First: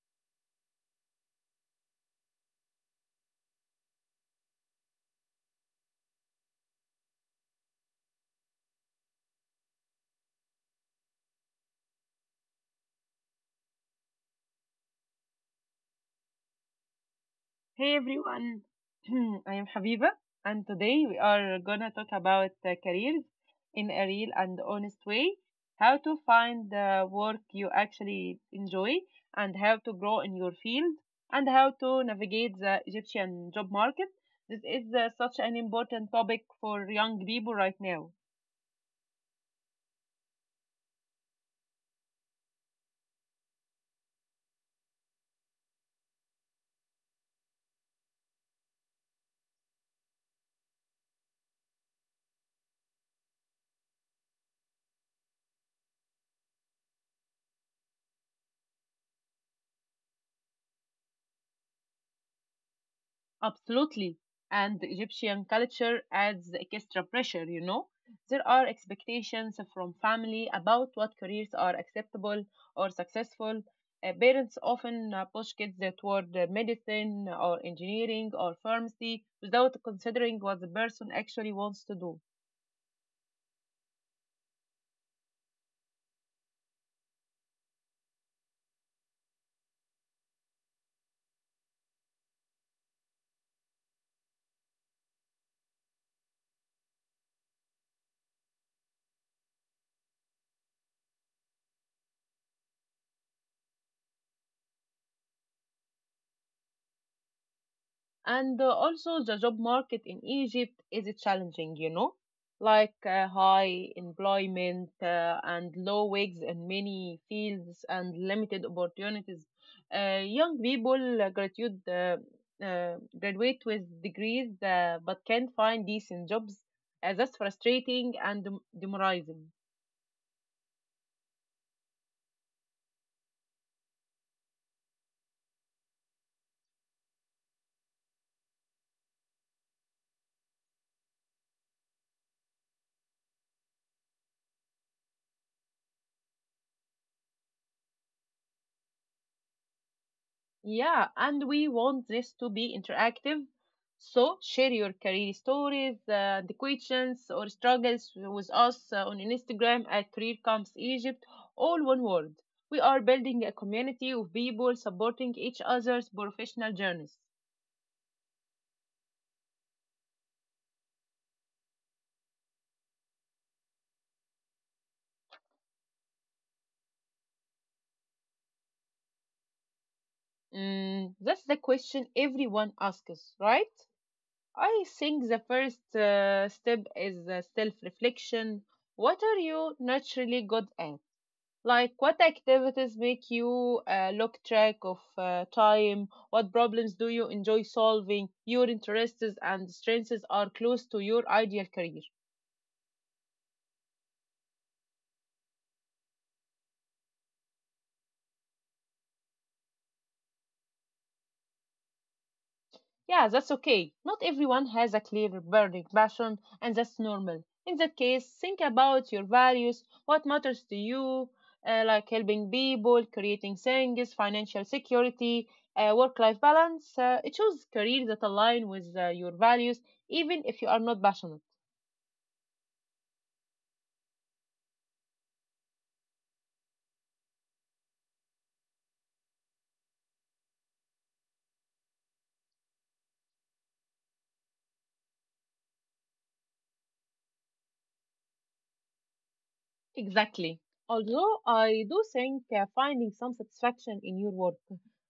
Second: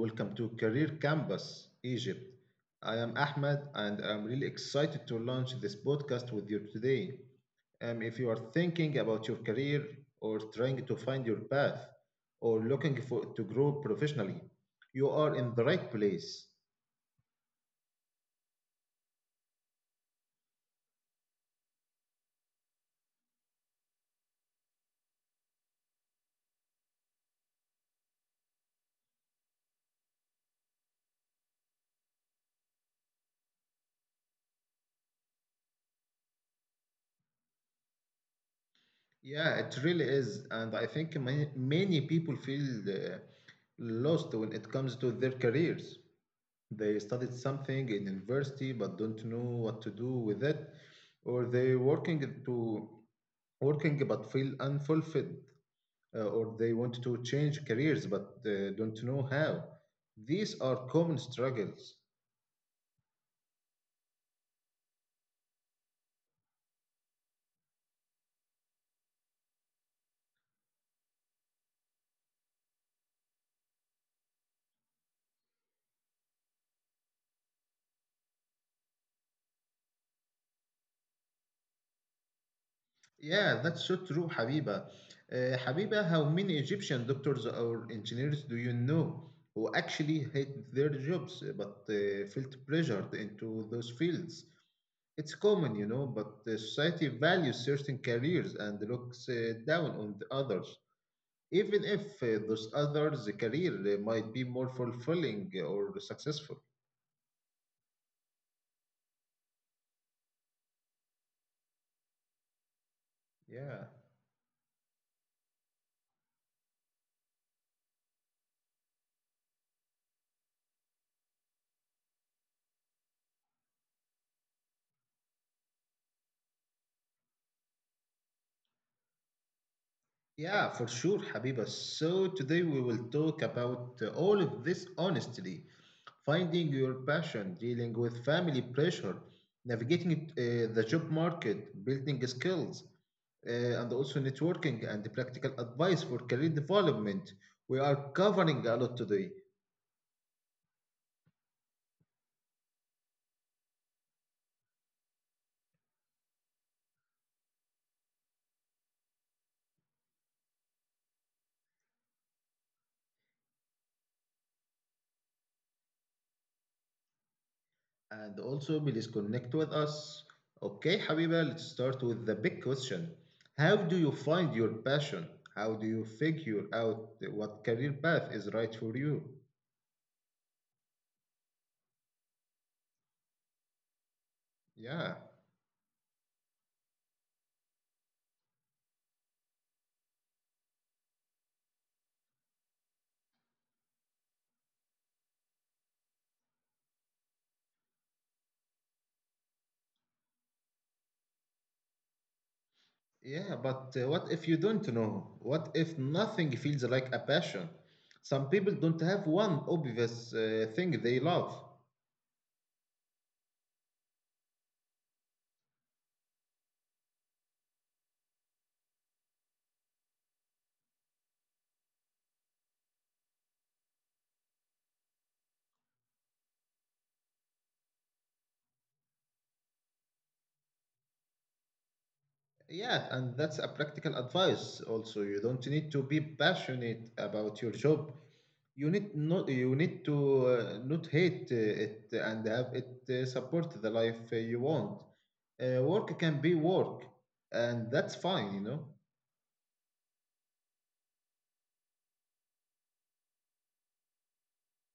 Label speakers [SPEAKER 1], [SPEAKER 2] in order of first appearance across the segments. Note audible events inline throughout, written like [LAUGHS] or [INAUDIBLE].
[SPEAKER 1] welcome to Career Campus Egypt. I am Ahmed and I'm really excited to launch this podcast with you today. If you are thinking about your career or trying to find your path or looking for to grow professionally, you are in the right place.
[SPEAKER 2] Hey everyone, [CLEARS THROAT] I am Habiba, and today we are gonna talk about careers in a real and honest way, how to find the work you actually enjoy, and how to grow in your field, and how to navigate the Egyptian job market. This is such an important topic for young people right now.
[SPEAKER 1] Yeah, it really is, and I think many, many people feel lost when it comes to their careers. They studied something in university but don't know what to do with it, or they working but feel unfulfilled, or they want to change careers but don't know how. These are common struggles.
[SPEAKER 2] Absolutely. And the Egyptian culture adds the extra pressure, you know. There are expectations from family about what careers are acceptable or successful. Parents often push kids toward medicine or engineering or pharmacy without considering what the person actually wants to do.
[SPEAKER 1] Yeah, that's so true, Habiba. Habiba, how many Egyptian doctors or engineers do you know who actually hate their jobs but felt pressured into those fields? It's common, but the society values certain careers and looks down on the others, even if those others' career might be more fulfilling or successful.
[SPEAKER 2] And also, the job market in Egypt is challenging, you know, like high
[SPEAKER 1] Yeah.
[SPEAKER 2] employment and low wages in many fields and limited opportunities. Young people graduate, graduate with degrees but can't find decent jobs. That's frustrating and demoralizing.
[SPEAKER 1] Yeah, for sure, Habiba. So today we will talk about all of this honestly, finding your passion, dealing with family pressure, navigating the job market, building skills, uh, and also networking and practical advice for career development. We are covering a lot today.
[SPEAKER 2] Yeah, and we want this to be interactive. So share your career stories, the questions or struggles with us on Instagram at Career Camps Egypt, all one word. We are building a community of people supporting each other's professional journeys.
[SPEAKER 1] And also please connect with us. Okay, Habiba, let's start with the big question. How do you find your passion? How do you figure out what career path is right for you?
[SPEAKER 2] Mm, that's the question everyone asks, right? I think
[SPEAKER 1] Yeah,
[SPEAKER 2] the first step is self-reflection. What are you naturally good at? Like, what activities make you look track of time? What problems do you enjoy solving? Your interests and strengths are close to your ideal career.
[SPEAKER 1] yeah, but what if you don't know? What if nothing feels like a passion? Some people don't have one obvious thing they love.
[SPEAKER 2] Yeah, that's okay. Not everyone has a clear burning passion, and that's normal. In that case, think about your values, what matters to you, like helping people, creating things, financial security, work life balance. Choose careers that align with your values, even if you are not passionate.
[SPEAKER 1] Yeah, and that's a practical advice also. You don't need to be passionate about your job. You need to not hate it and have it support the life you want. Work can be work, and that's fine.
[SPEAKER 2] Exactly. Although I do think finding some satisfaction in your work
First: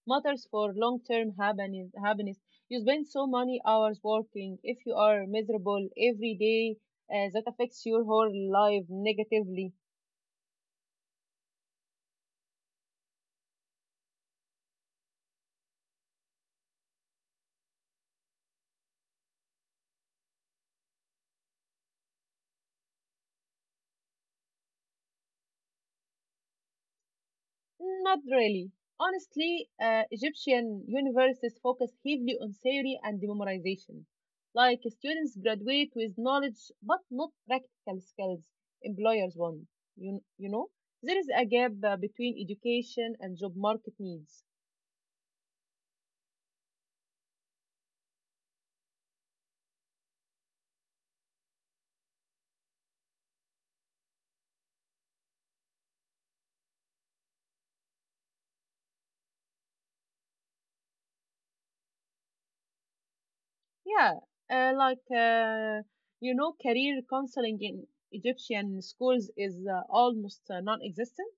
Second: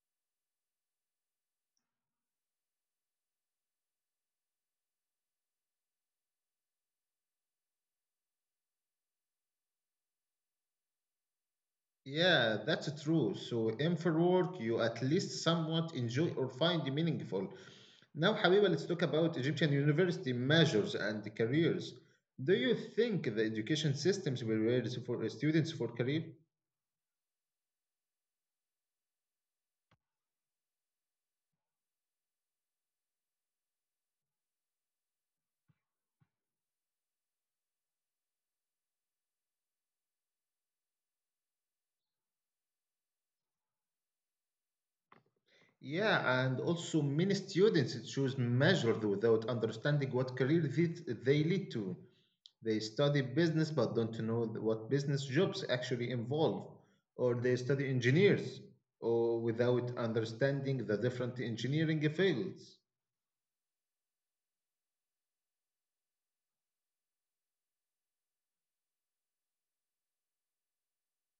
[SPEAKER 2] matters for long term happiness. You spend so many hours working. If you are miserable every day, that affects your whole life negatively.
[SPEAKER 1] Yeah, that's true, so aim for work you at least somewhat enjoy or find meaningful. Now, حبيبة, let's talk about Egyptian university measures and careers. Do you think the education systems will raise for students for career?
[SPEAKER 2] Not really. Honestly, Egyptian universities focus heavily on theory and memorization. Like students graduate with knowledge but not practical skills employers want. You know, there is a gap between education and job market needs.
[SPEAKER 1] Yeah, and also many students choose majors without understanding what career they lead to. They study business but don't know what business jobs actually involve, or they study engineers or without understanding the different engineering fields.
[SPEAKER 2] Yeah, uh, like, uh, you know, career counseling in Egyptian schools is almost non existent.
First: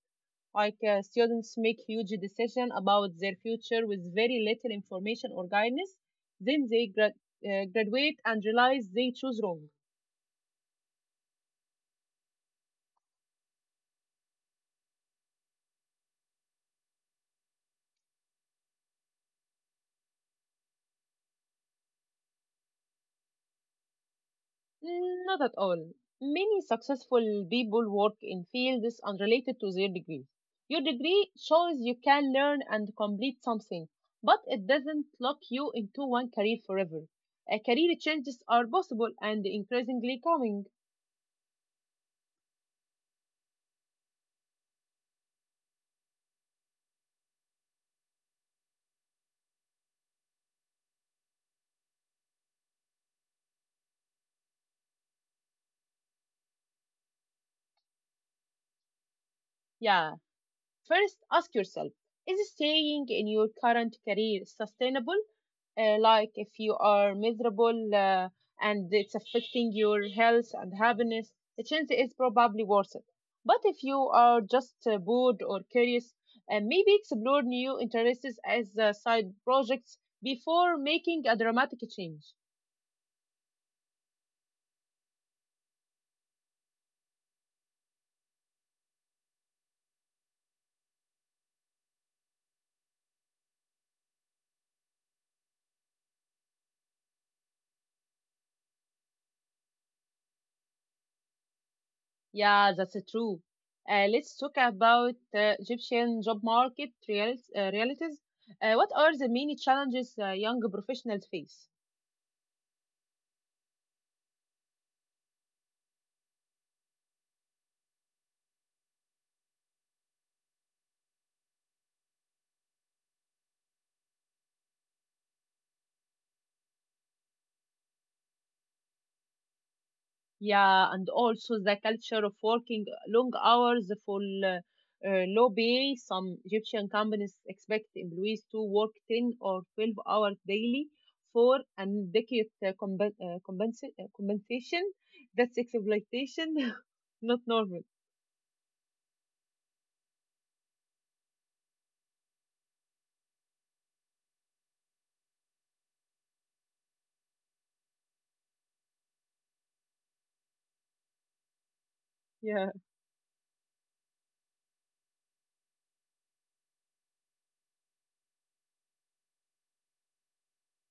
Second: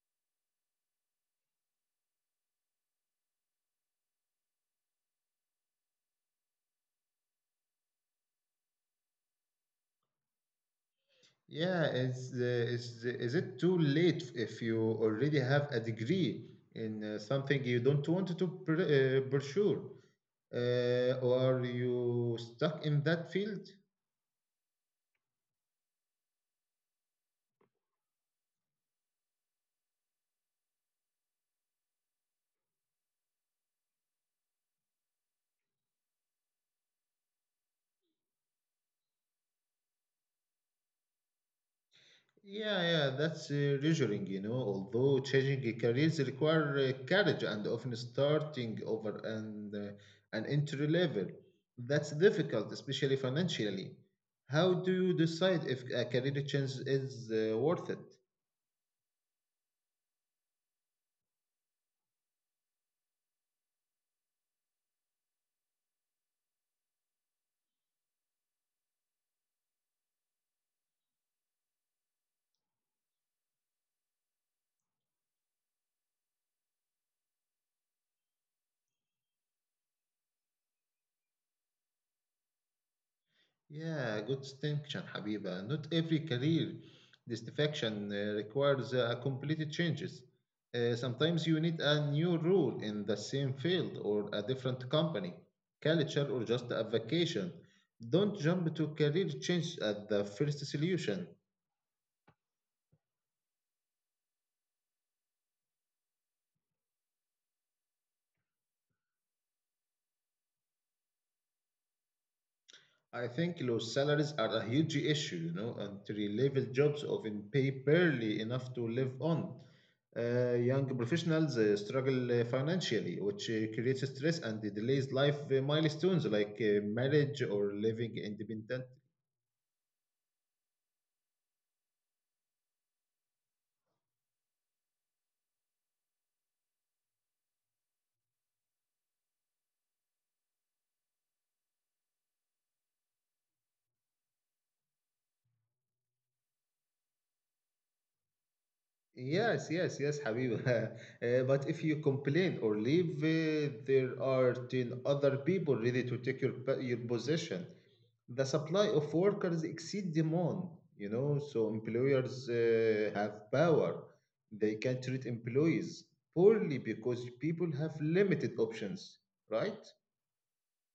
[SPEAKER 2] Like students make huge decisions about their future with very little information or guidance, then they graduate and realize they choose wrong.
[SPEAKER 1] Yeah, is it too late if you already have a degree in something you don't want to pursue, or you stuck in that field?
[SPEAKER 2] Mm, not at all. Many successful people work in fields unrelated to their degree. Your degree shows you can learn and complete something, but it doesn't lock you into one career forever. A career changes are possible and increasingly coming.
[SPEAKER 1] Yeah, yeah, that's reassuring. Although changing careers require courage and often starting over and an entry level, that's difficult, especially financially. How do you decide if a career change is worth it?
[SPEAKER 2] Yeah. First, ask yourself, is staying in your current career sustainable? Like if you are miserable and it's affecting your health and happiness, the chance is probably worth it. But if you are just bored or curious, maybe explore new interests as side projects before making a dramatic change.
[SPEAKER 1] Yeah, good distinction, Habiba. Not every career distinction requires a complete changes. Sometimes you need a new role in the same field or a different company, culture, or just a vacation. Don't jump to career change at the first solution.
[SPEAKER 2] Yeah, that's true. Let's talk about Egyptian job market realities. What are the many challenges young professionals face?
[SPEAKER 1] I think low salaries are a huge issue. Entry level jobs often pay barely enough to live on. Young professionals struggle financially, which creates stress and delays life milestones like marriage or living independent.
[SPEAKER 2] Yeah, and also the culture of working long hours for uh, low pay. Some Egyptian companies expect employees to work 10 or 12 hours daily for an adequate compensation. That's exploitation, [LAUGHS] not normal.
[SPEAKER 1] Yes, yes, yes, Habib. [LAUGHS] But if you complain or leave, there are 10 other people ready to take your position. The supply of workers exceed demand, so employers
[SPEAKER 2] Yeah.
[SPEAKER 1] have power. They can treat employees poorly because people have limited options, right?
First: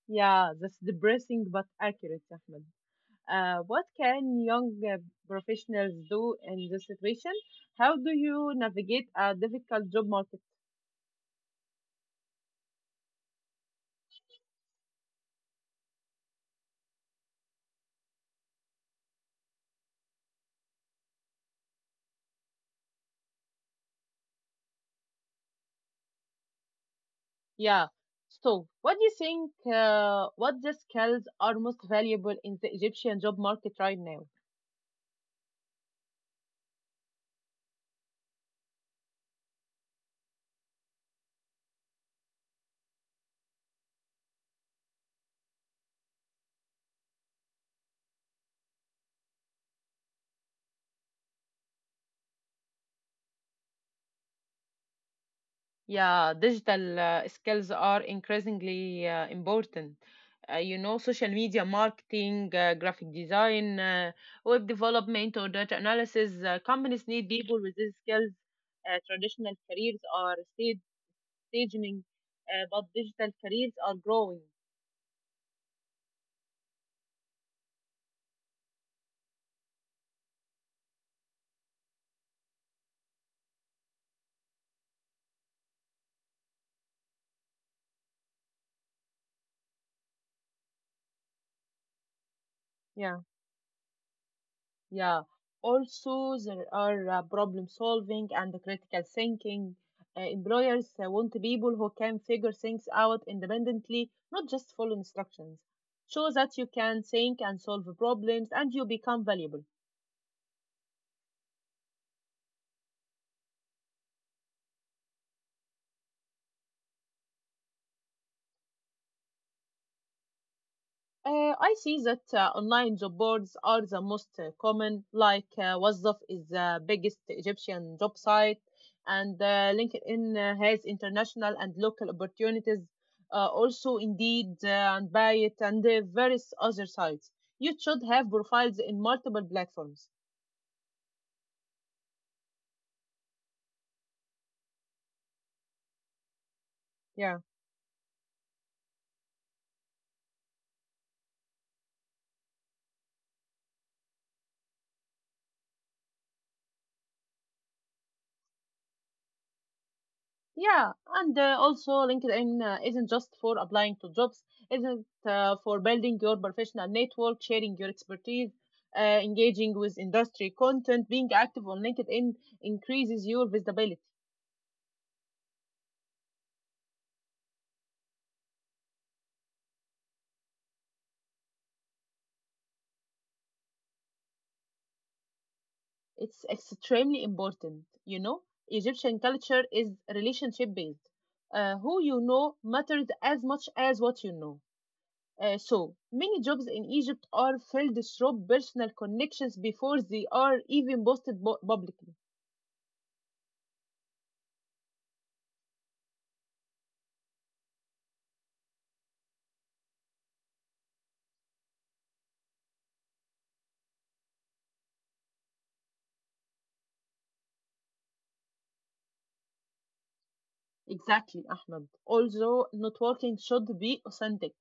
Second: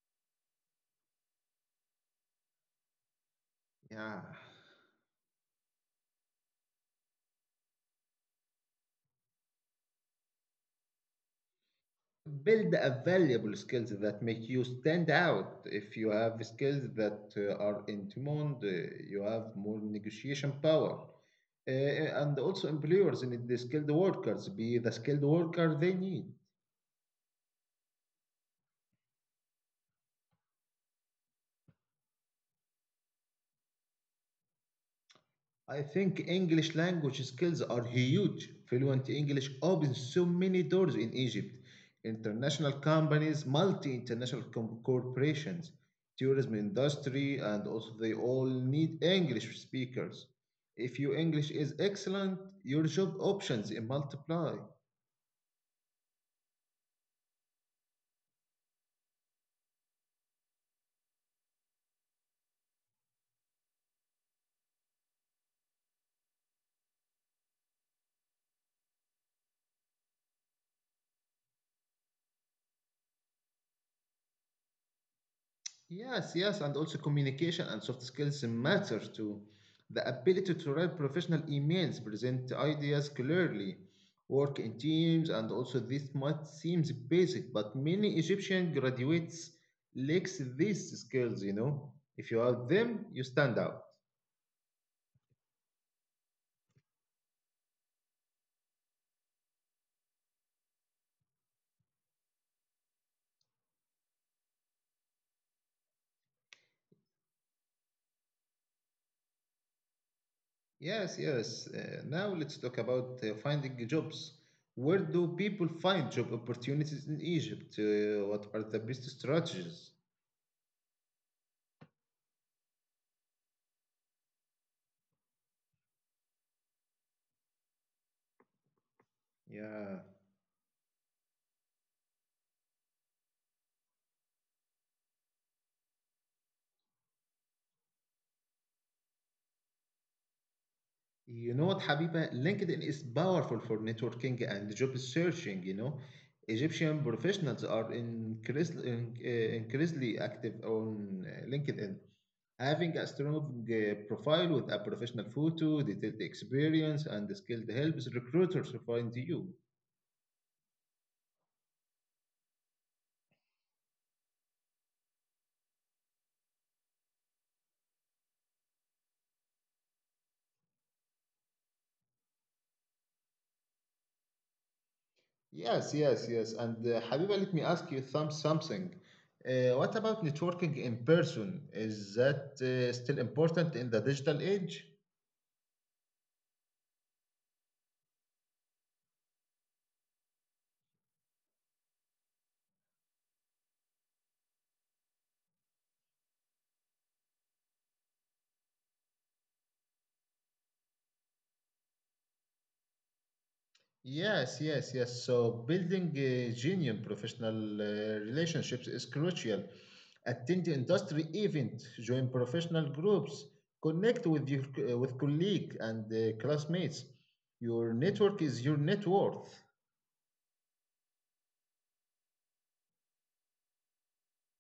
[SPEAKER 2] Yeah, that's depressing but accurate, Ahmed. What
[SPEAKER 1] Yeah,
[SPEAKER 2] can young professionals do in this situation? How do you navigate a difficult job market?
[SPEAKER 1] build a valuable skills that make you stand out if you have skills that are in demand you have more negotiation power. And also employers need the skilled workers be the skilled worker they need.
[SPEAKER 2] Yeah. So, what do you think? What the skills are most valuable in the Egyptian job market right now?
[SPEAKER 1] I think English language skills are huge. Fluent English opens so many doors in Egypt. International companies, multi-international corporations, tourism industry, and also they all need English speakers. If your English is excellent, your job options multiply.
[SPEAKER 2] Yeah, digital skills are increasingly important. You know, social media marketing, graphic design, web development, or data analysis. Companies need people with these skills. Traditional careers are staging, but digital careers are growing.
[SPEAKER 1] Yes, yes, and also communication and soft skills matter too. The ability to write professional emails, present ideas clearly, work in teams, and also this might seems basic, but many Egyptian graduates lacks these skills. If you have them,
[SPEAKER 2] Yeah.
[SPEAKER 1] you stand out.
[SPEAKER 2] Yeah. Also, there are problem solving and critical thinking. Employers want people who can figure things out independently, not just follow instructions. Show that you can think and solve problems and you become valuable.
[SPEAKER 1] Yes, yes. Now let's talk about finding jobs. Where do people find job opportunities in Egypt? What are the best strategies?
[SPEAKER 2] I see that online job boards are the most common, like Wazdaf is the biggest Egyptian job site, and
[SPEAKER 1] Yeah.
[SPEAKER 2] LinkedIn has international and local opportunities, also Indeed and Byte and various other sites. You should have profiles in multiple platforms.
[SPEAKER 1] You know what, Habiba? LinkedIn is powerful for networking and job searching. Egyptian
[SPEAKER 2] Yeah.
[SPEAKER 1] professionals are increasingly active on LinkedIn. Having a strong profile with a professional photo, detailed experience, and the skilled helps recruiters find you.
[SPEAKER 2] Yeah, and also LinkedIn isn't just for applying to jobs, isn't for building your professional network, sharing your expertise, engaging with industry content. Being active on LinkedIn increases your visibility.
[SPEAKER 1] Yes, yes, yes. And Habiba, let me ask you something. What about networking in person? Is that still important in the digital age?
[SPEAKER 2] It's extremely important, you know. Egyptian culture is relationship based. Who you know matters as much as what you know. So many jobs in Egypt are filled through personal connections before they are even posted publicly.
[SPEAKER 1] Yes, yes, yes. So building genuine professional relationships is crucial. Attend the industry event, join professional groups, connect with colleague and classmates. Your network is your net worth.
[SPEAKER 2] Exactly, Ahmed. Also, networking should be authentic.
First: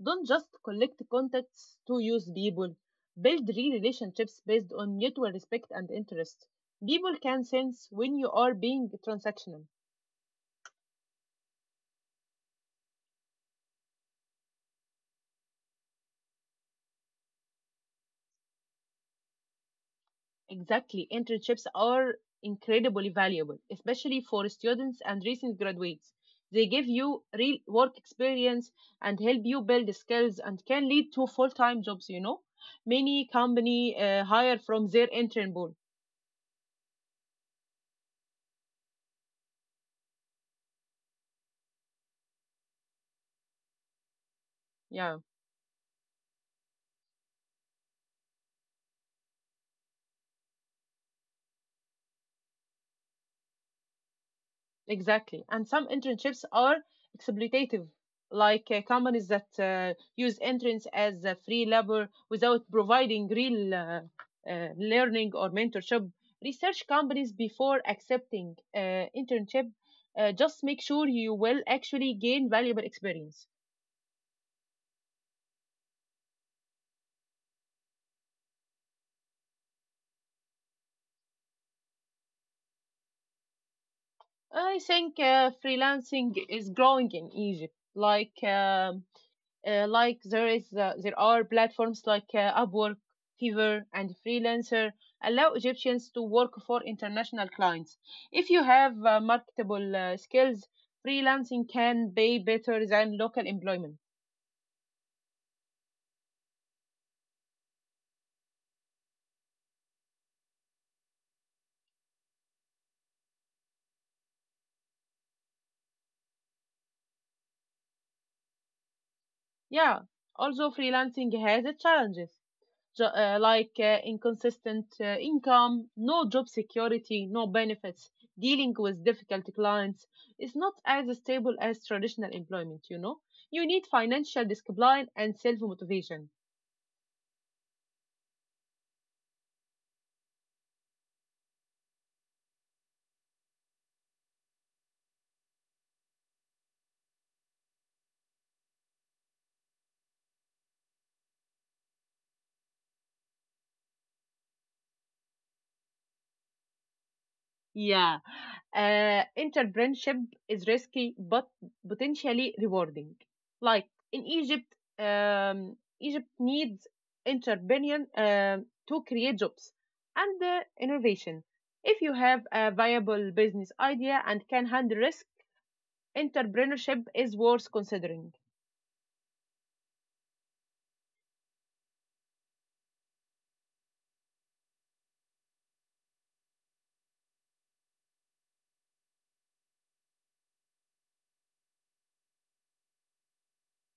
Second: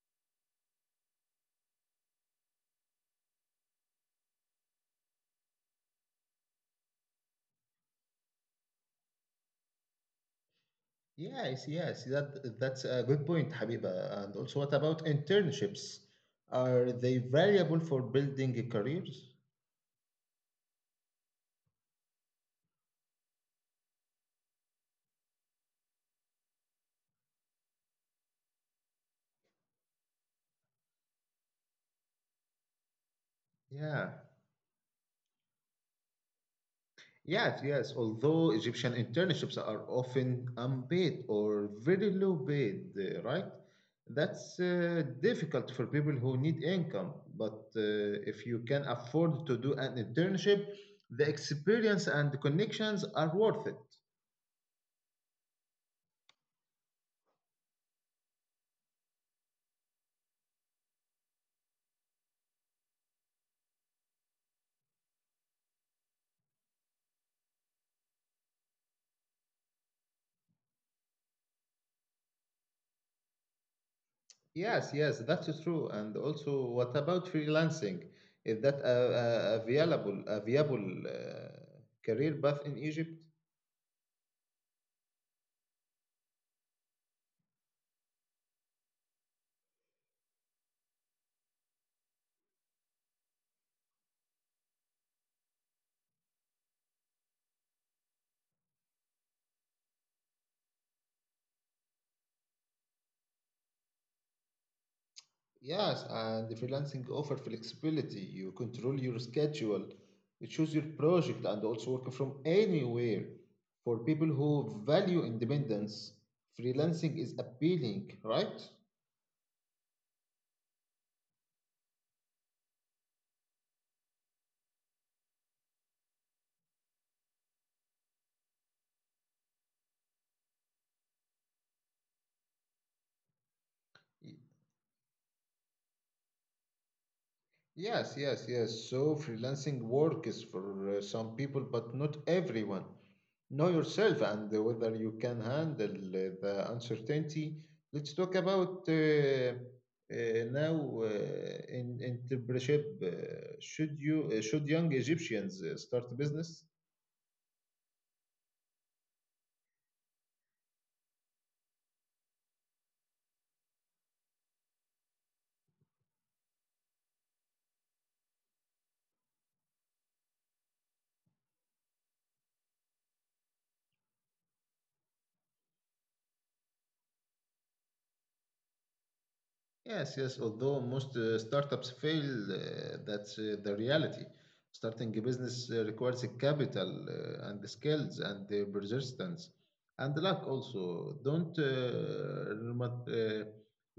[SPEAKER 2] Don't just collect contacts to use people. Build real relationships based on mutual respect and interest. People can sense when you are being transactional.
[SPEAKER 1] Yes, yes. That's a good point, Habiba. And also, what about internships? Are they valuable for building careers?
[SPEAKER 2] Exactly, internships are incredibly valuable, especially for students and recent graduates. They give you real work experience and help you build skills and can lead to full time jobs, you know. Many company
[SPEAKER 1] Yeah.
[SPEAKER 2] hire from their intern pool.
[SPEAKER 1] Yes, yes. Although Egyptian internships are often unpaid or very low paid, right? That's
[SPEAKER 2] Yeah,
[SPEAKER 1] difficult for people who need income. But if you can afford to do an internship, the experience and the connections are worth it.
[SPEAKER 2] exactly. And some internships are exploitative, like companies that use interns as free labor without providing real learning or mentorship. Research companies before accepting internship, just make sure you will actually gain valuable experience.
[SPEAKER 1] Yes, yes, that's true. And also, what about freelancing? Is that a viable career path in Egypt?
[SPEAKER 2] I think freelancing is growing in Egypt, like. There are platforms like Upwork, Fiverr, and Freelancer allow Egyptians to work for international clients. If you have marketable skills, freelancing can pay better than local employment.
[SPEAKER 1] Yes, and the freelancing offer flexibility. You control your schedule, you choose your project, and also work from anywhere. For people who value independence, freelancing is appealing, right?
[SPEAKER 2] Yeah, also freelancing has its challenges. Like inconsistent income, no job security, no benefits. Dealing with difficult clients is not as stable as traditional employment, you know. You need financial discipline and self motivation.
[SPEAKER 1] Yes, yes, yes. So freelancing work is for some people, but not everyone. Know yourself and whether you can handle the uncertainty. Let's talk about now in entrepreneurship. Should young Egyptians start a business?
[SPEAKER 2] Yeah. Entrepreneurship is risky but potentially rewarding. Like in Egypt, Egypt needs entrepreneur to create jobs and innovation. If you have a viable business idea and can handle risk, entrepreneurship is worth considering.
[SPEAKER 1] Yes, yes. Although most startups fail, that's the reality. Starting a business requires a capital and the skills and the persistence and the luck also. Don't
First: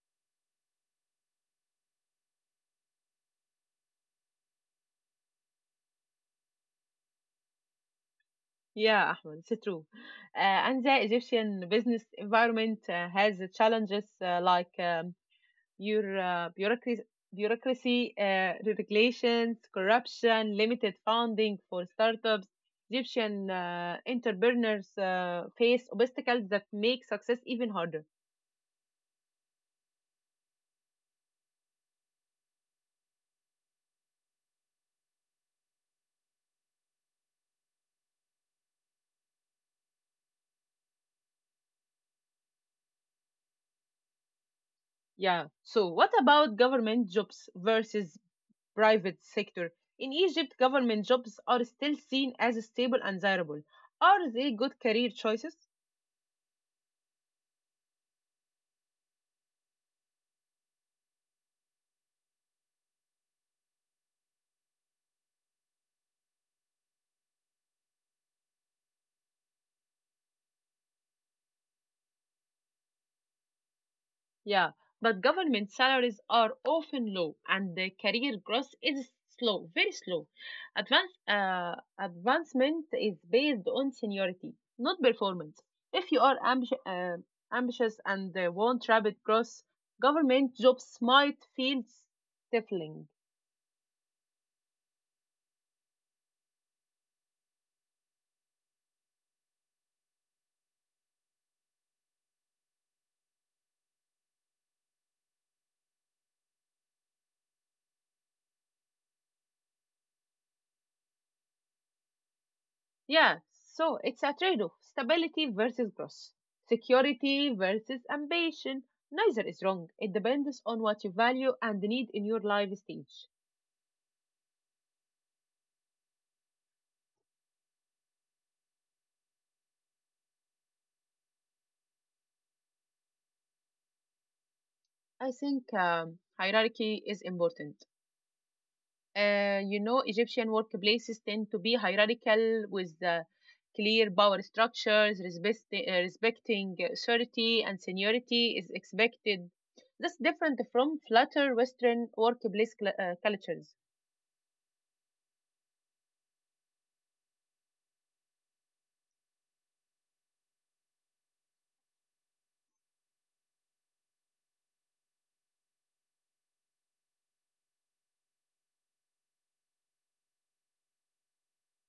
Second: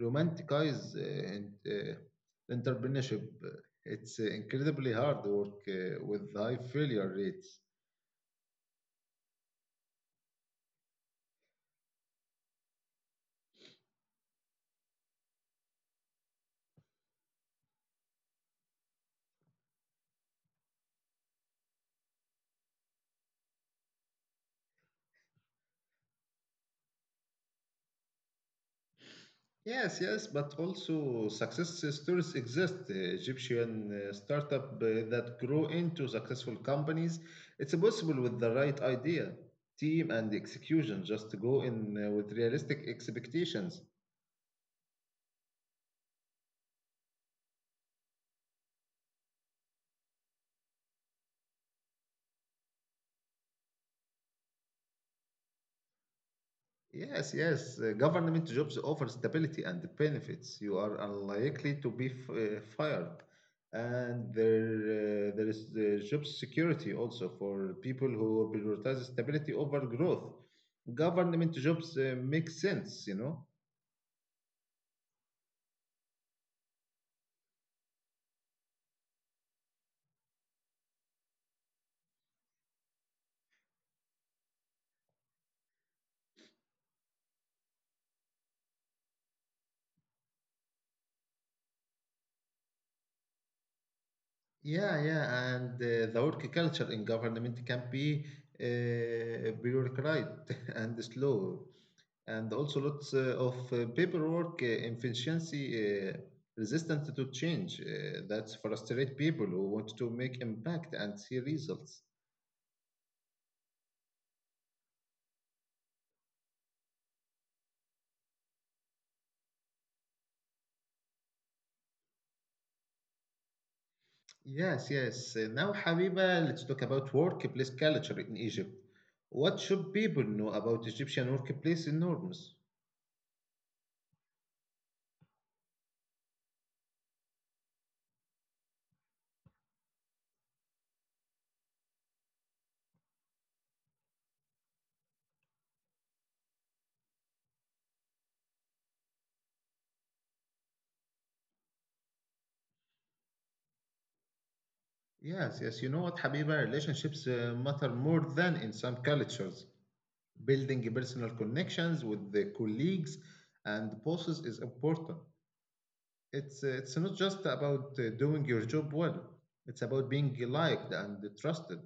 [SPEAKER 1] romanticize entrepreneurship. It's incredibly hard work with high failure rates.
[SPEAKER 2] Yeah, Ahmed, it's true. And the Egyptian business environment has challenges like your uh, bureaucracy, bureaucracy regulations, corruption, limited funding for startups. Egyptian entrepreneurs face obstacles that make success even harder.
[SPEAKER 1] Yes, yes, but also success stories exist. Egyptian startup that grow into successful companies. It's possible with the right idea, team, and execution. Just go in with realistic expectations.
[SPEAKER 2] Yeah. So, what about government jobs versus private sector? In Egypt, government jobs are still seen as stable and desirable. Are they good career choices?
[SPEAKER 1] Yes, yes. Government jobs offer stability and benefits. You are unlikely to be fired. And there is the job security also for people who prioritize stability over growth. Government jobs make sense, you know?
[SPEAKER 2] Yeah, but government salaries are often low and the career growth is slow, very slow. Advancement is based on seniority, not performance. If you are ambitious and want rapid growth, government jobs might feel stifling.
[SPEAKER 1] Yeah, yeah. And the work culture in government can be bureaucratic [LAUGHS] and slow. And also lots of paperwork efficiency resistant to change that frustrate people who want to make impact and see results.
[SPEAKER 2] Yeah, so it's a trade off, stability versus growth, security versus ambition. Neither is wrong. It depends on what you value and need in your life stage.
[SPEAKER 1] Yes, yes. Now, Habiba, let's talk about workplace culture in Egypt. What should people know about Egyptian workplace norms?
[SPEAKER 2] I think hierarchy is important. You know, Egyptian workplaces tend to be hierarchical with clear power structures, respecting authority and seniority is expected. That's different from flatter Western workplace cultures.
[SPEAKER 1] Yes, yes. You know what, Habiba? Relationships matter more than in some cultures. Building personal connections with the colleagues and bosses is important. It's not just about doing your job well. It's about being liked and trusted.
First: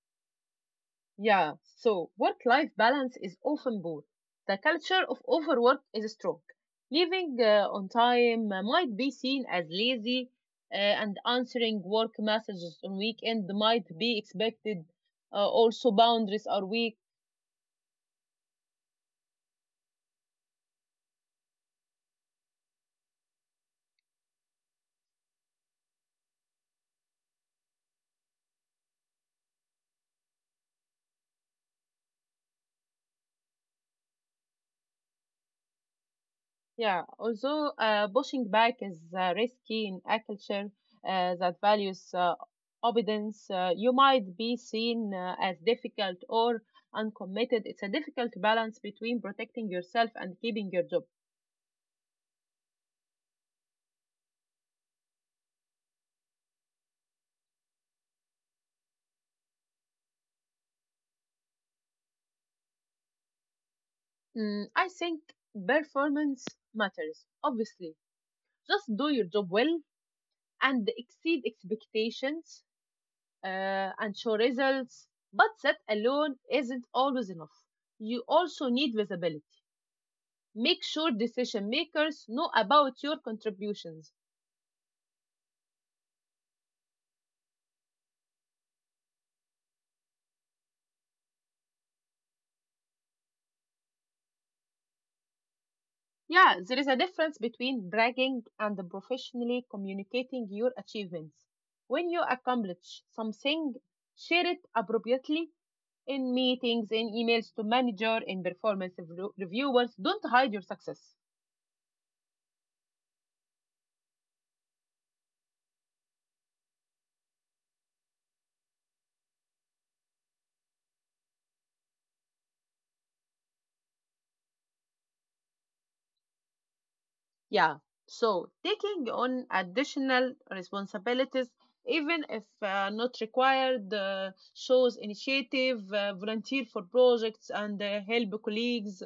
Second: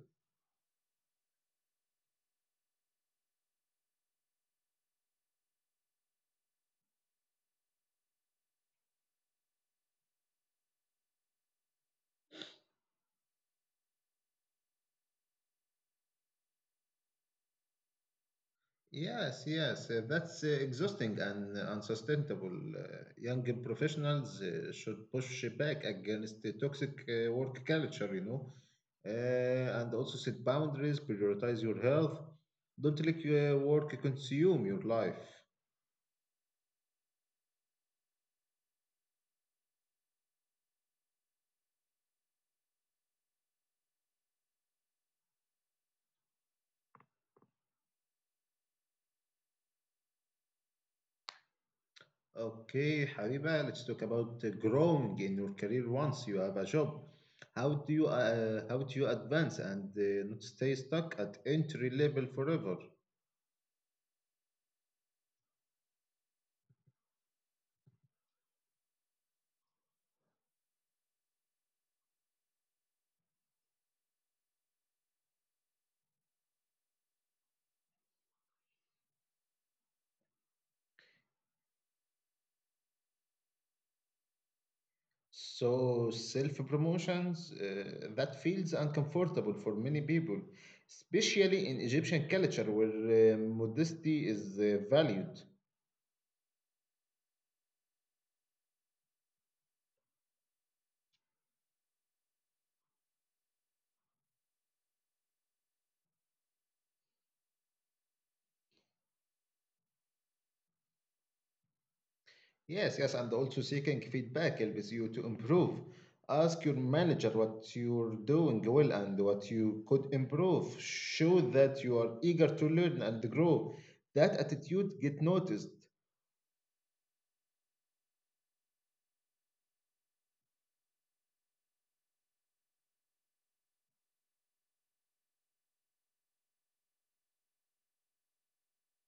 [SPEAKER 2] Yeah, so work life balance is often poor. The culture of overwork is strong. Leaving on time might be seen as lazy, and answering work messages on weekend might be expected. Also, boundaries are weak.
[SPEAKER 1] Yes, yes, that's exhausting and unsustainable. Uh, young professionals should push back against the toxic work culture, and also set boundaries, prioritize your health. Don't let your work consume your life.
[SPEAKER 2] Yeah, although pushing back is risky in a culture that values obedience, you might be seen as difficult or uncommitted. It's a difficult balance between protecting yourself and keeping your job.
[SPEAKER 1] Okay, Habiba, let's talk about growing in your career once you have a job. How do you advance and not stay stuck at entry level forever?
[SPEAKER 2] Mm, I think performance matters, obviously. Just do your job well and exceed expectations and show results, but that alone isn't always enough. You also need visibility. Make sure decision makers know about your contributions.
[SPEAKER 1] So self promotions that feels uncomfortable for many people, especially in Egyptian culture where modesty is valued.
[SPEAKER 2] Yeah, there is a difference between bragging and professionally communicating your achievements. When you accomplish something, share it appropriately in meetings, in emails to manager, in performance reviewers. Don't hide your success.
[SPEAKER 1] Yes, yes, and also seeking feedback helps you to improve. Ask your manager what you're doing well and what you could improve. Show that you are eager to learn and grow. That attitude get noticed.
[SPEAKER 2] Yeah. So taking on additional responsibilities, even if not required, shows initiative, volunteer for projects, and help colleagues.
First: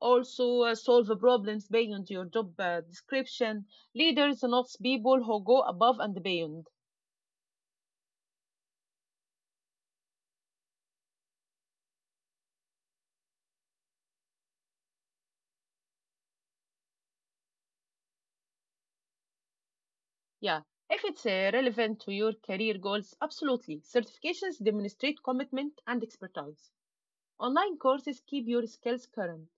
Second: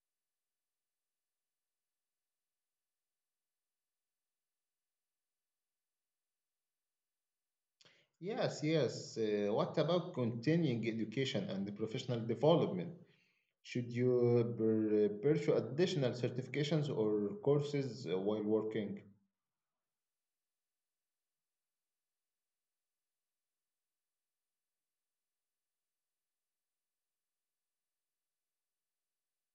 [SPEAKER 2] Also, solve the problems beyond your job description. Leaders not people who go above and beyond.
[SPEAKER 1] Yes, yes. What about continuing education and professional development? Should you pursue additional certifications or courses while working?
[SPEAKER 2] Yeah. If it's relevant to your career goals, absolutely. Certifications demonstrate commitment and expertise. Online courses keep your skills current.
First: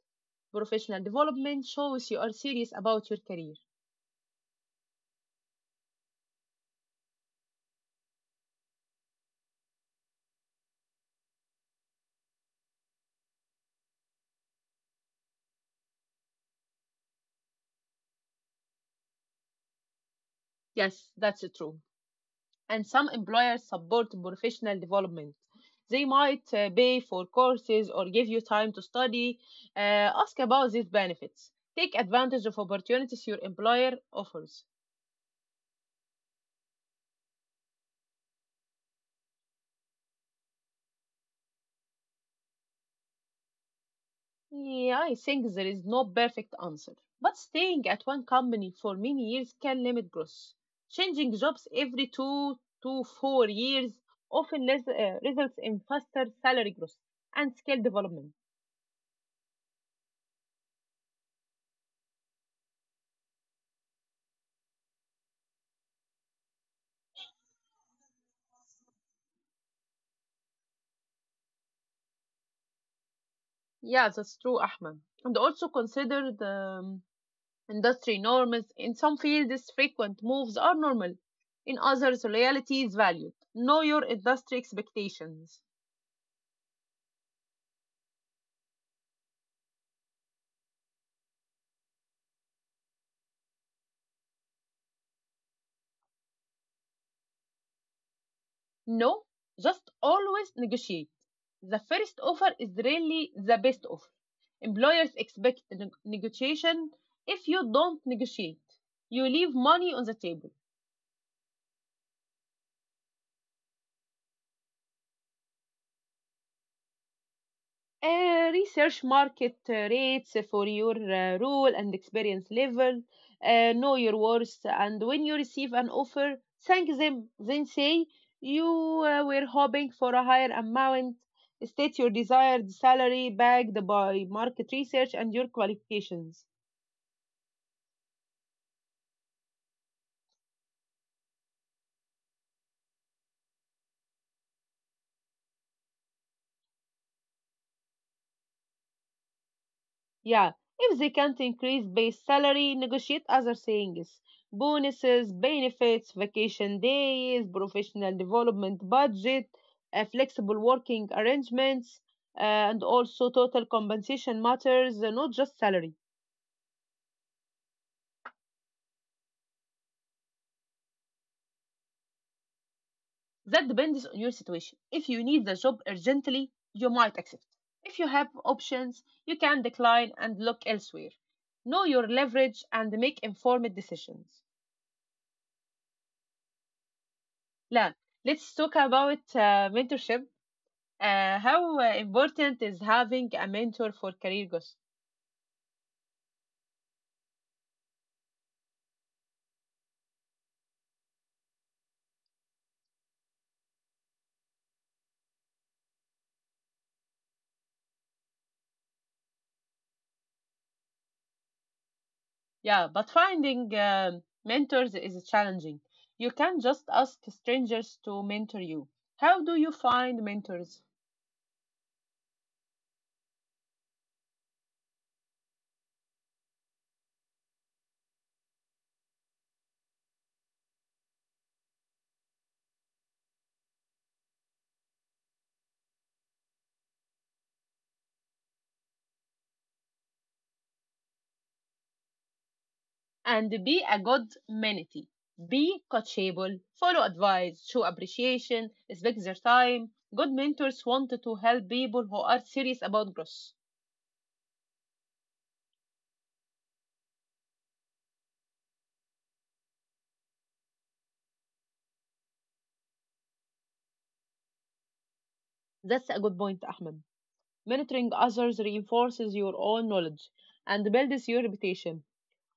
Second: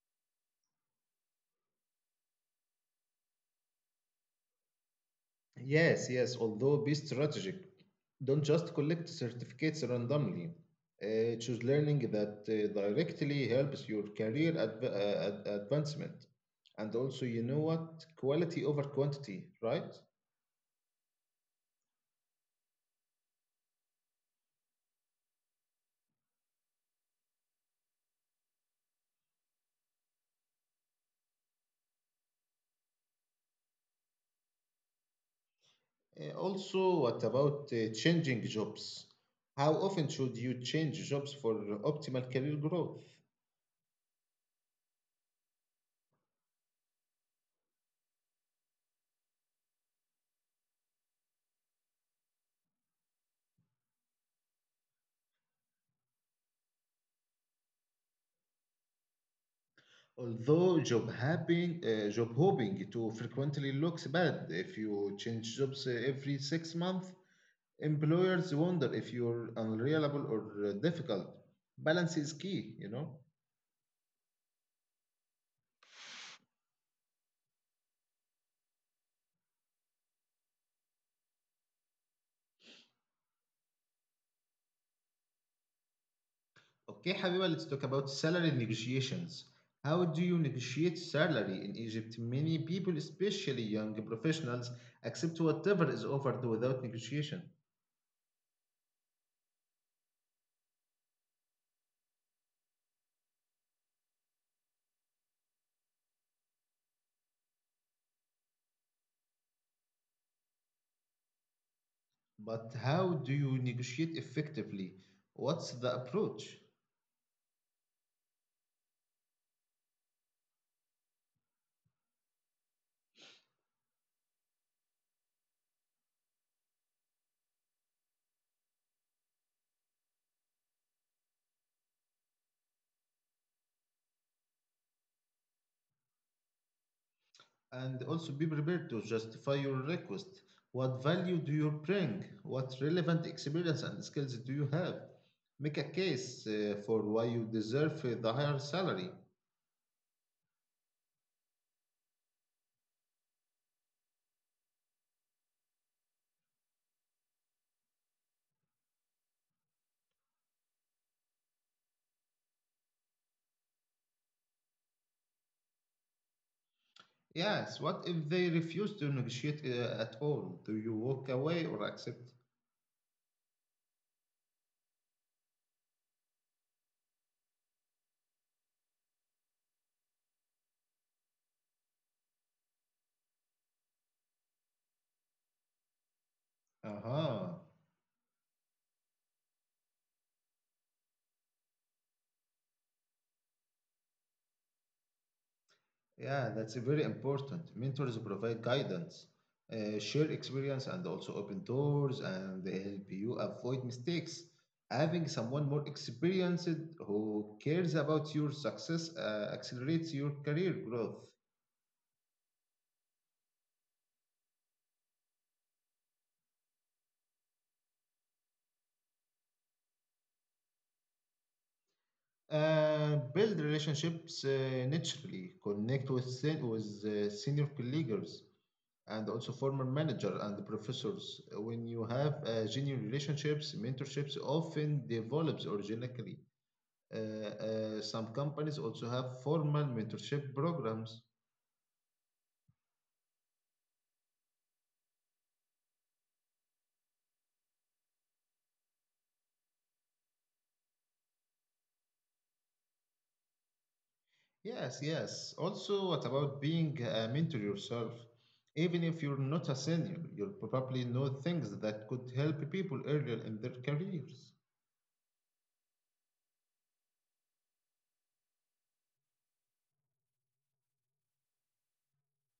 [SPEAKER 2] Professional development shows you are serious about your career.
[SPEAKER 1] Yes, yes, although be strategic. Don't just collect certificates randomly. Choose learning that directly helps your career advancement. And also, you know what? Quality over quantity, right?
[SPEAKER 2] Yes, that's true. And some employers support professional development. They might pay for courses or give you time to study. Ask about these benefits. Take advantage of opportunities your employer offers.
[SPEAKER 1] Also, what about changing jobs? How often should you change jobs for optimal career growth?
[SPEAKER 2] Yeah, I think there is no perfect answer, but staying at one company for many years can limit growth. Changing jobs every 2 to 4 years often results in faster salary growth and skill development.
[SPEAKER 1] Although job hopping too frequently looks bad if you change jobs every 6 months. Employers wonder if you're unreliable or difficult. Balance is key.
[SPEAKER 2] Yeah, that's true, Ahmed. And also consider the um, industry norms. In some fields, frequent moves are normal. In others, loyalty is valued. Know your industry expectations.
[SPEAKER 1] Okay, Habiba, let's talk about salary negotiations. How do you negotiate salary in Egypt? Many people, especially young professionals, accept whatever is offered without negotiation.
[SPEAKER 2] No, just always negotiate. The first offer is really the best offer. Employers expect negotiation. If you don't negotiate, you leave money on the table.
[SPEAKER 1] But how do you negotiate effectively? What's the approach?
[SPEAKER 2] Research market rates for your role and experience level. Know your worth, and when you receive an offer, thank them, then say you were hoping for a higher amount. State your desired salary backed by market research and your qualifications.
[SPEAKER 1] And also be prepared to justify your request. What value do you bring? What relevant experience and skills do you have? Make a case for why you deserve the higher salary.
[SPEAKER 2] Yeah, if they can't increase base salary, negotiate other things. Bonuses, benefits, vacation days, professional development budget, flexible working arrangements, uh, and also total compensation matters, not just salary.
[SPEAKER 1] Yes, what if they refuse to negotiate at all? Do you walk away or accept?
[SPEAKER 2] That depends on your situation. If you need the job urgently, you might accept. If you have options, you can decline and look elsewhere. Know your leverage and make informed decisions.
[SPEAKER 1] Aha.
[SPEAKER 2] لا, let's talk about mentorship. How important is having a mentor for career goals?
[SPEAKER 1] Yeah, that's very important. Mentors provide guidance, share experience, and also open doors, and they help you avoid mistakes. Having someone more experienced who cares about your success accelerates your career growth.
[SPEAKER 2] Yeah, but finding mentors is challenging. You can't just ask strangers to mentor you. How do you find mentors?
[SPEAKER 1] Build relationships naturally, connect with, with senior colleagues and also former manager and professors. When you have genuine relationships, mentorships often develops organically. Some companies also have formal mentorship programs.
[SPEAKER 2] And be a good mentee. Be coachable, follow advice, show appreciation, respect their time. Good mentors want to help people who are serious about growth.
[SPEAKER 1] Yes, yes. Also, what about being a mentor yourself? Even if you're not a senior, you'll probably know things that could help people earlier in their careers.
[SPEAKER 2] That's a good point, Ahmed. Mentoring others reinforces your own knowledge and builds your reputation.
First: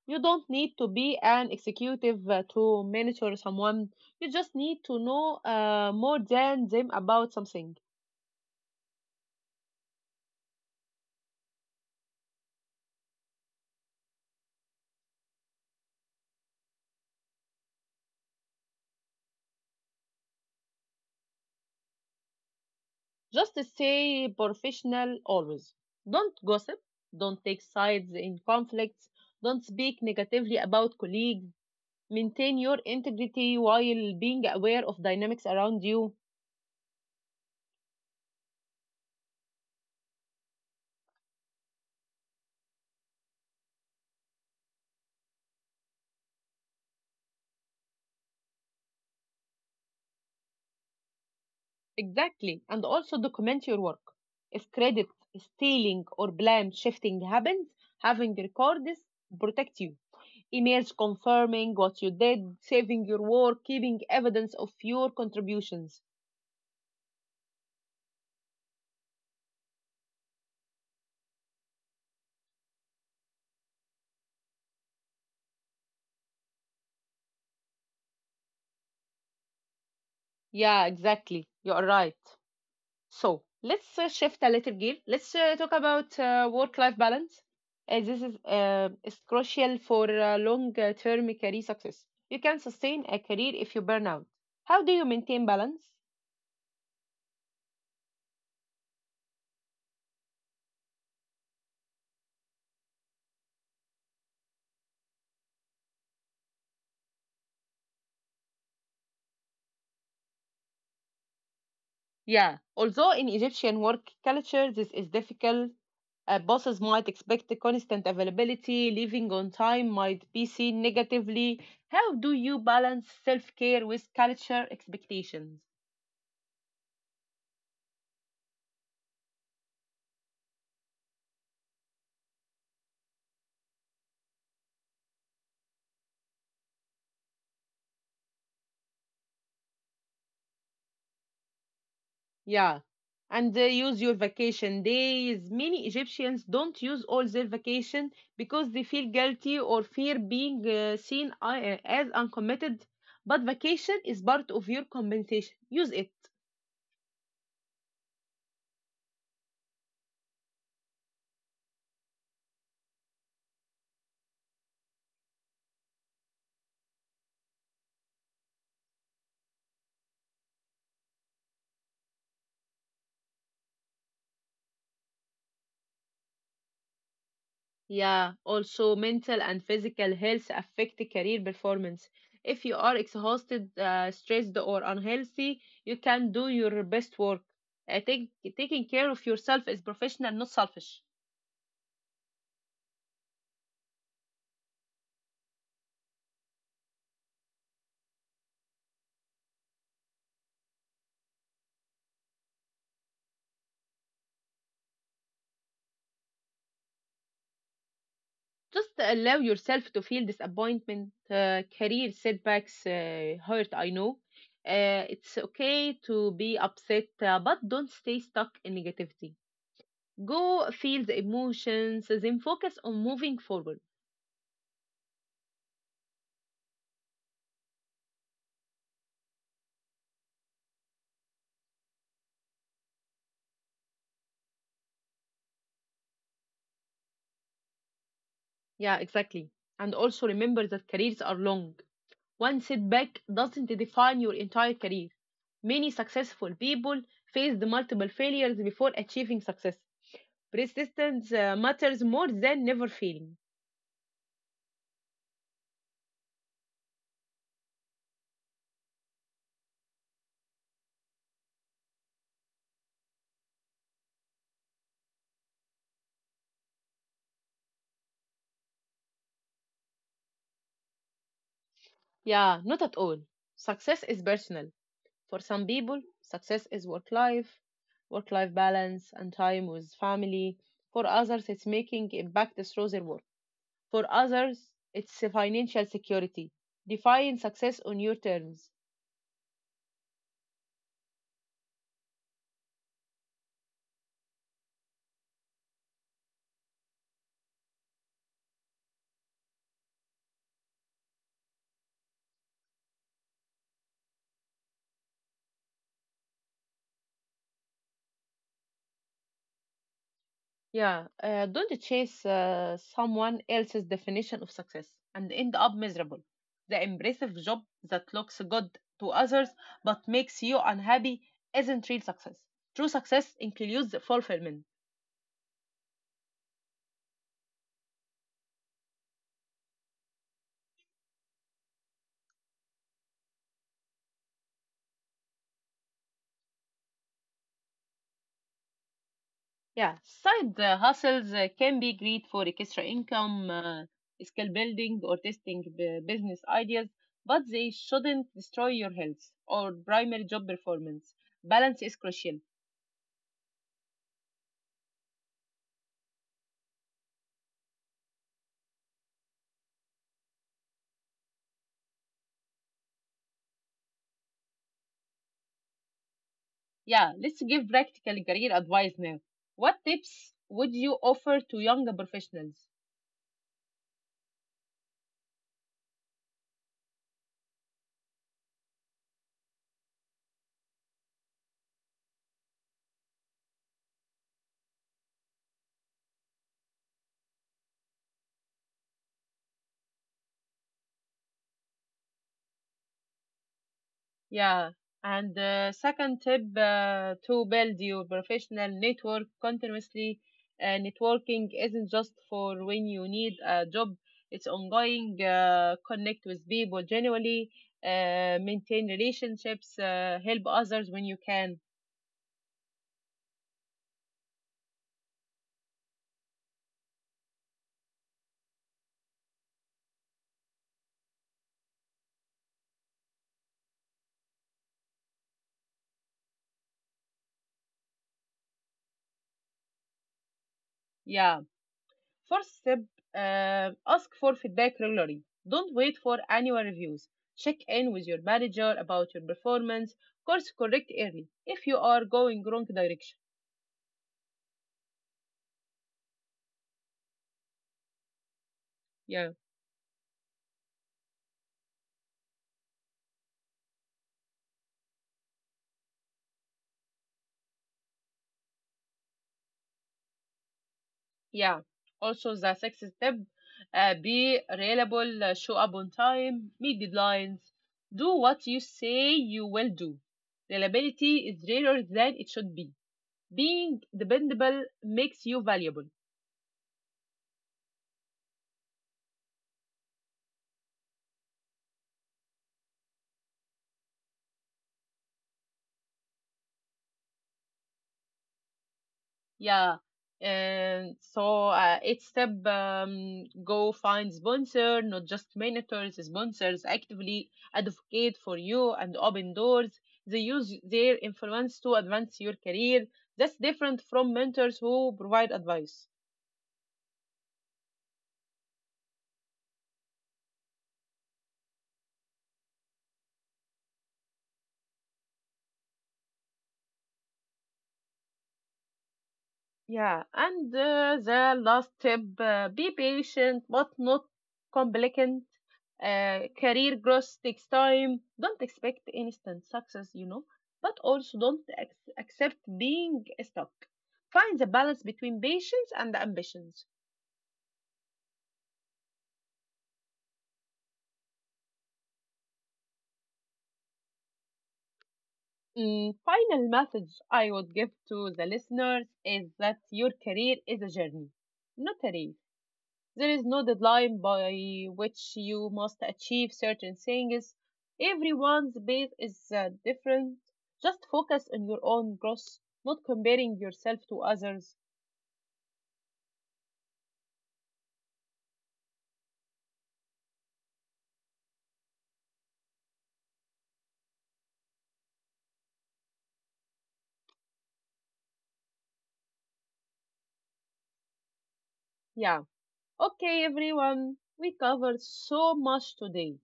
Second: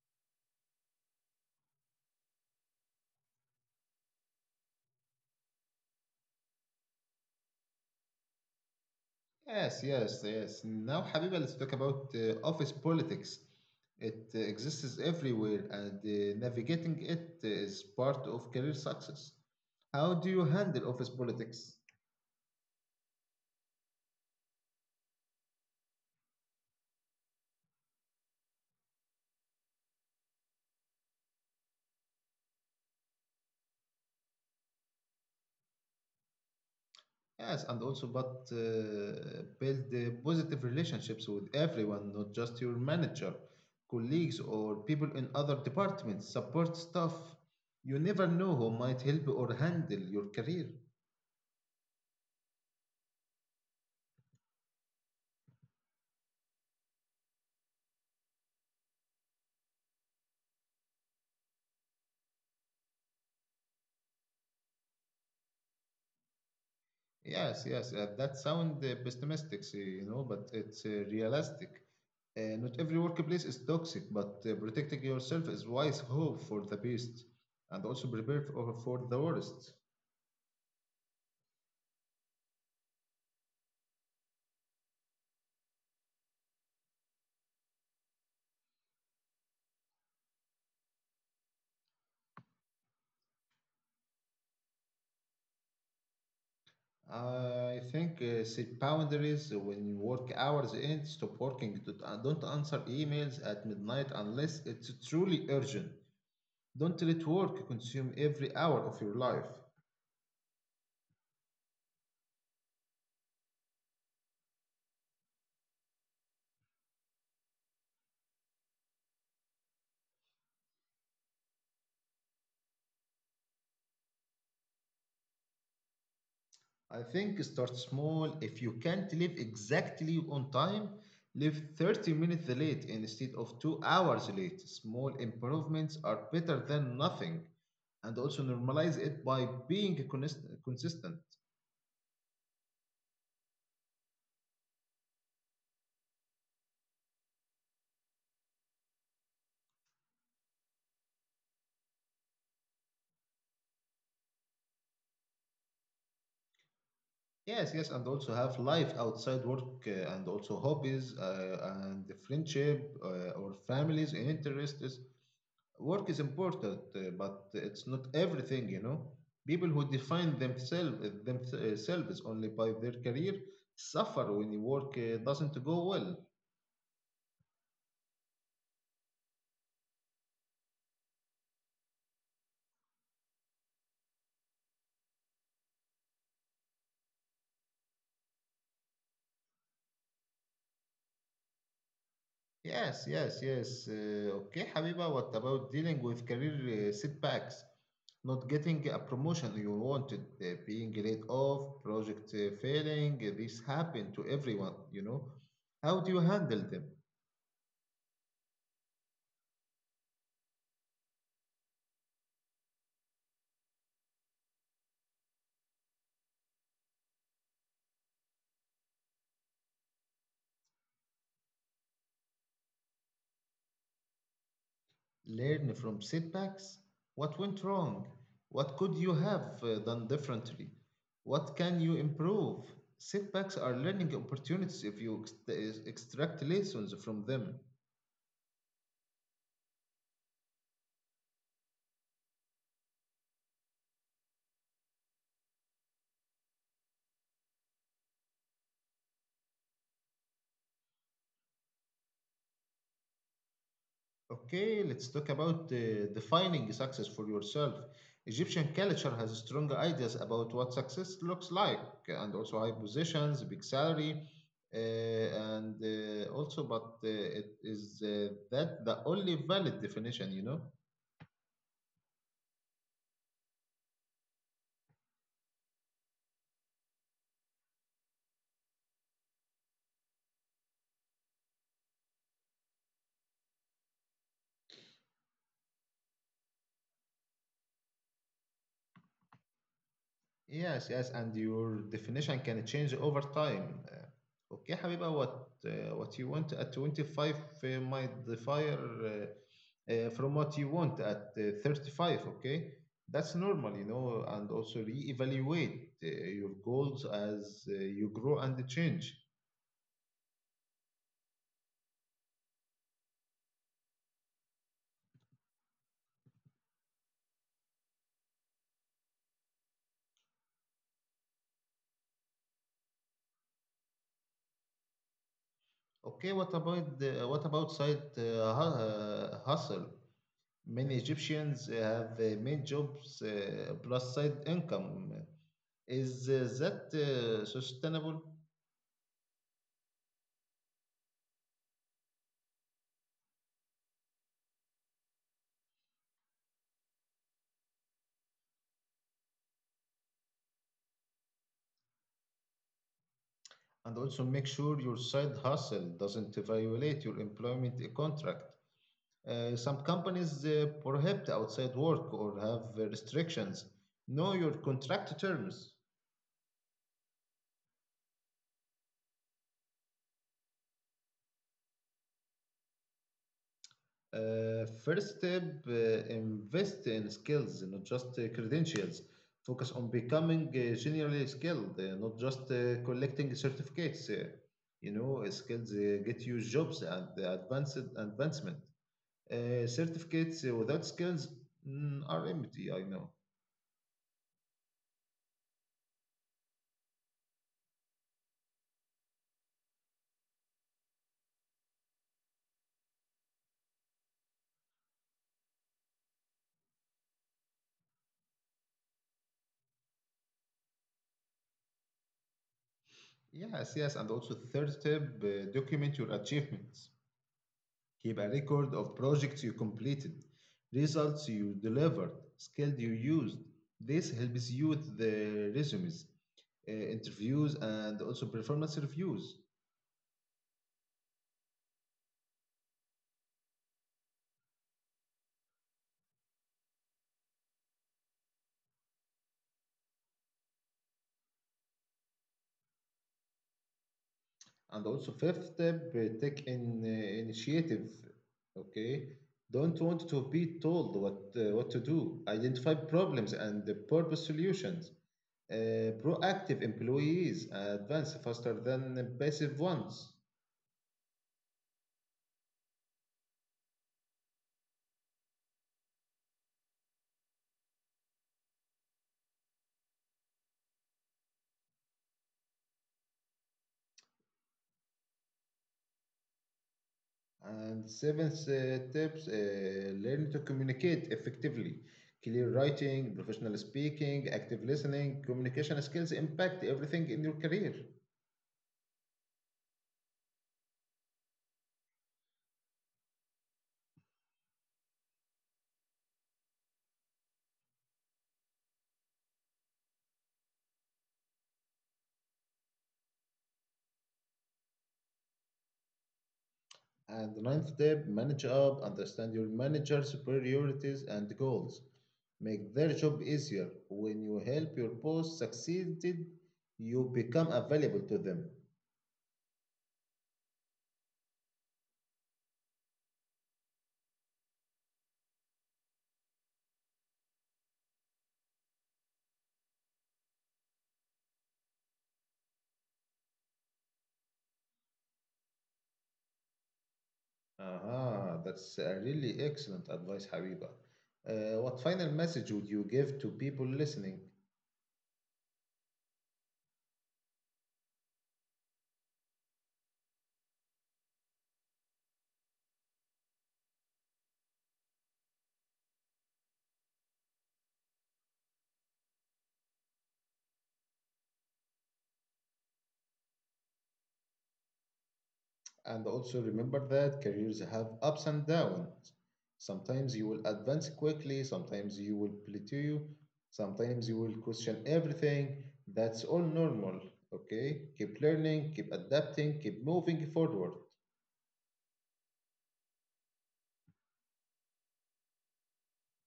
[SPEAKER 2] You don't need to be an executive to monitor someone. You just need to know more than them about something.
[SPEAKER 1] Yes, yes, yes. Now, Habiba, let's talk about office politics. It exists everywhere, and navigating it is part of career success. How do you handle office politics?
[SPEAKER 2] Just stay professional always. Don't gossip. Don't take sides in conflicts. Don't speak negatively about colleagues. Maintain your integrity while being aware of dynamics around you.
[SPEAKER 1] Yes, and also, but build positive relationships with everyone, not just your manager, colleagues, or people in other departments, support staff. You never know who might help or handle your career.
[SPEAKER 2] Exactly. And also document your work. If credit stealing or blame shifting happens, having records protect you, emails confirming what you did, saving your work, keeping evidence of your contributions.
[SPEAKER 1] Yes, yes, that sounds pessimistic, see, but it's realistic. Not every workplace is toxic, but protecting yourself is wise, hope for the best, and also prepare for the worst.
[SPEAKER 2] Yeah, exactly. You're right. So let's shift a little gear. Let's talk about work life balance, as this is crucial for long term career success. You can sustain a career if you burn out. How do you maintain balance?
[SPEAKER 1] I think set boundaries when work hours end. Stop working. Don't answer emails at midnight unless it's truly urgent. Don't let work consume every hour of your life.
[SPEAKER 2] Yeah, although in Egyptian work culture this is difficult, bosses might expect the constant availability, leaving on time might be seen negatively. How do you balance self care with culture expectations?
[SPEAKER 1] I think start small. If you can't live exactly on time, live 30 minutes late instead of 2 hours late. Small improvements are better than nothing. And also normalize it by being consistent.
[SPEAKER 2] Yeah, and use your vacation days. Many Egyptians don't use all their vacation because they feel guilty or fear being seen as uncommitted. But vacation is part of your compensation. Use it.
[SPEAKER 1] Yes, yes, and also have life outside work and also hobbies and the friendship or families and interests. Work is important, but it's not everything. People who define themselves only by their career suffer when the work doesn't go well.
[SPEAKER 2] Yeah, also mental and physical health affect career performance. If you are exhausted, stressed, or unhealthy, you can do your best work. I think taking care of yourself is professional, not selfish.
[SPEAKER 1] Yes, yes, yes. Okay, Habiba, what about dealing with career setbacks? Not getting a promotion you wanted, being laid off, project failing, this happened to everyone. How do you handle them?
[SPEAKER 2] Just allow yourself to feel disappointment. Career setbacks, hurt, I know. It's okay to be upset, but don't stay stuck in negativity. Go feel the emotions, then focus on moving forward.
[SPEAKER 1] Learn from setbacks? What went wrong? What could you have done differently? What can you improve? Setbacks are learning opportunities if you extract lessons from them.
[SPEAKER 2] Yeah, exactly. And also remember that careers are long. One setback doesn't define your entire career. Many successful people faced multiple failures before achieving success. Persistence matters more than never failing.
[SPEAKER 1] Okay, let's talk about defining success for yourself. Egyptian culture has strong ideas about what success looks like, and also high positions, big salary, but it is that the only valid definition, you know?
[SPEAKER 2] Yeah, not at all. Success is personal. For some people, success is work life balance, and time with family. For others, it's making impact through their work. For others, it's a financial security. Define success on your terms.
[SPEAKER 1] Yes, yes, and your definition can change over time. Okay, Habiba, what you want at 25 might differ from what you want at 35. Okay, that's normal, you know, and also reevaluate your goals as you grow and change.
[SPEAKER 2] Yeah, don't chase someone else's definition of success and end up miserable. The impressive job that looks good to others but makes you unhappy isn't real success. True success includes fulfillment.
[SPEAKER 1] Okay, what about side hustle? Many Egyptians have main jobs plus side income. Is that sustainable?
[SPEAKER 2] Yeah, side hustles can be great for extra income, skill building, or testing business ideas, but they shouldn't destroy your health or primary job performance. Balance is crucial.
[SPEAKER 1] And also make sure your side hustle doesn't violate your employment contract. Some companies prohibit outside work or have restrictions. Know your contract terms.
[SPEAKER 2] Yeah, let's give practical career advice now. What tips would you offer to younger professionals?
[SPEAKER 1] First step, uh, invest in skills, not just credentials. Focus on becoming generally skilled, not just collecting certificates. Skills get you jobs and advanced advancement. Certificates without skills, are empty, I know.
[SPEAKER 2] Yeah. And the second tip, to build your professional network continuously. Networking isn't just for when you need a job, it's ongoing. Connect with people generally, maintain relationships, help others when you can.
[SPEAKER 1] Yes, yes. And also, the third tip, document your achievements. Keep a record of projects you completed, results you delivered, skills you used. This helps you with the resumes, interviews, and also performance reviews.
[SPEAKER 2] Yeah. Fourth step, ask for feedback regularly. Don't wait for annual reviews. Check in with your manager about your performance. Course correct early if you are going wrong direction.
[SPEAKER 1] And also fifth step, take in initiative. Okay,
[SPEAKER 2] Yeah.
[SPEAKER 1] don't want to be told what to do. Identify problems and the purpose solutions. Uh, Proactive employees advance faster than passive ones.
[SPEAKER 2] Yeah. Also, the sixth step, be reliable, show up on time, meet deadlines, do what you say you will do. Reliability is rarer than it should be. Being dependable makes you valuable.
[SPEAKER 1] And seventh tips, learn to communicate effectively. Clear writing, professional speaking, active listening, communication skills impact everything in your career.
[SPEAKER 2] Yeah. And so each step, go find sponsor, not just mentors, sponsors actively advocate for you and open doors. They use their influence to advance your career. That's different from mentors who provide advice.
[SPEAKER 1] And the ninth step, manage up, understand your manager's priorities and goals. Make their job easier. When you help your boss succeed, you become available to them.
[SPEAKER 2] Yeah, and the last tip, be patient but not complacent. Career growth takes time. Don't expect instant success, you know, but also don't ac- accept being stuck. Find the balance between patience and ambitions.
[SPEAKER 1] Aha, that's a really excellent advice, Habiba. What final message would you give to people listening?
[SPEAKER 2] Mm, final message I would give to the listeners is that your career is a journey, not a race. There is no deadline by which you must achieve certain things. Everyone's path is different. Just focus on your own growth, not comparing yourself to others.
[SPEAKER 1] And also remember that careers have ups and downs. Sometimes you will advance quickly, sometimes you will plateau, sometimes you will question everything. That's all normal, okay? Keep learning, keep adapting, keep moving forward.
[SPEAKER 2] Yeah. Okay, everyone. We covered so much today.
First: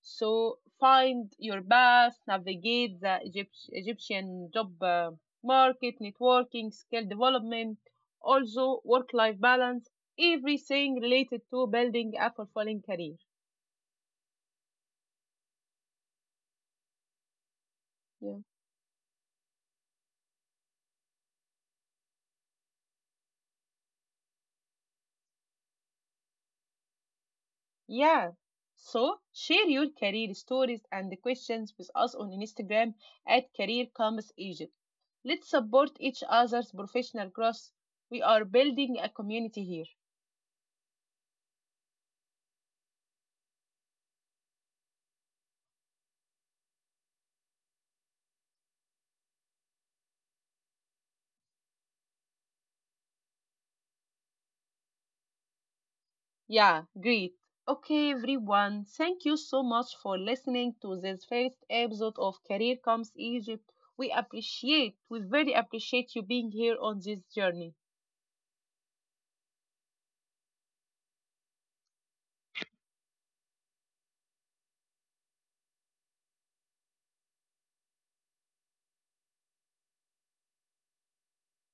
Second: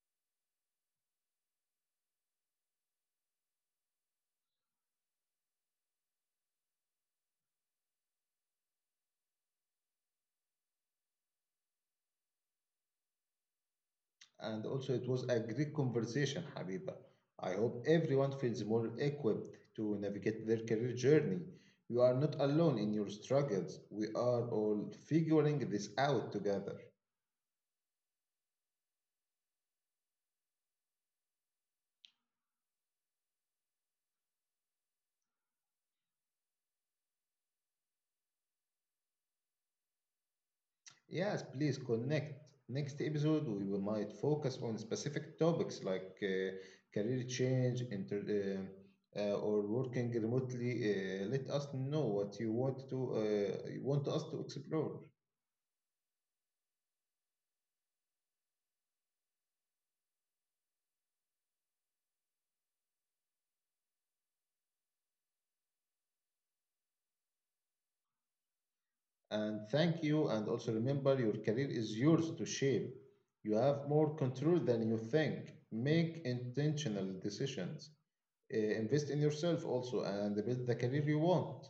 [SPEAKER 2] So find your path, navigate the Egyptian job market, networking, skill development, also work-life balance, everything related to building a fulfilling career.
[SPEAKER 1] And also, it was a great conversation, Habiba. I hope
[SPEAKER 2] Yeah.
[SPEAKER 1] everyone feels more equipped to navigate their career journey. You are not alone in your struggles. We are all figuring this out together.
[SPEAKER 2] Yeah. So share your career stories and the questions with us on Instagram at Career Compass Egypt. Let's support each other's professional growth. We are building a community here.
[SPEAKER 1] Yes, please connect. Next episode, might focus on specific topics like career change, or working remotely. Let us know what you want to, you want us to explore.
[SPEAKER 2] Yeah, great. Okay, everyone, thank you so much for listening to this first episode of Career Comes Egypt. We very appreciate you being here on this journey.
[SPEAKER 1] And thank you. And also remember, your career is yours to shape. You have more control than you think. Make intentional decisions. Invest in yourself also, and build the career you want.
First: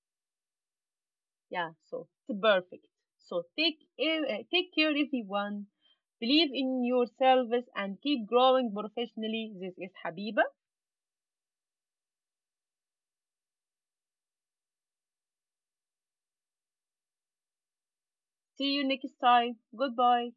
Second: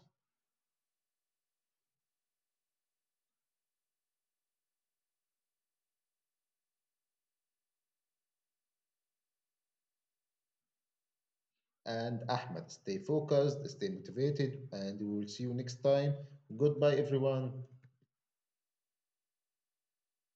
[SPEAKER 2] Yeah, so perfect. So take take care, everyone. Believe in yourselves and keep growing professionally. This is Habiba.
[SPEAKER 1] And Ahmed. Stay focused, stay motivated, and we will see you next time. Goodbye, everyone.
[SPEAKER 2] See you next time. Goodbye.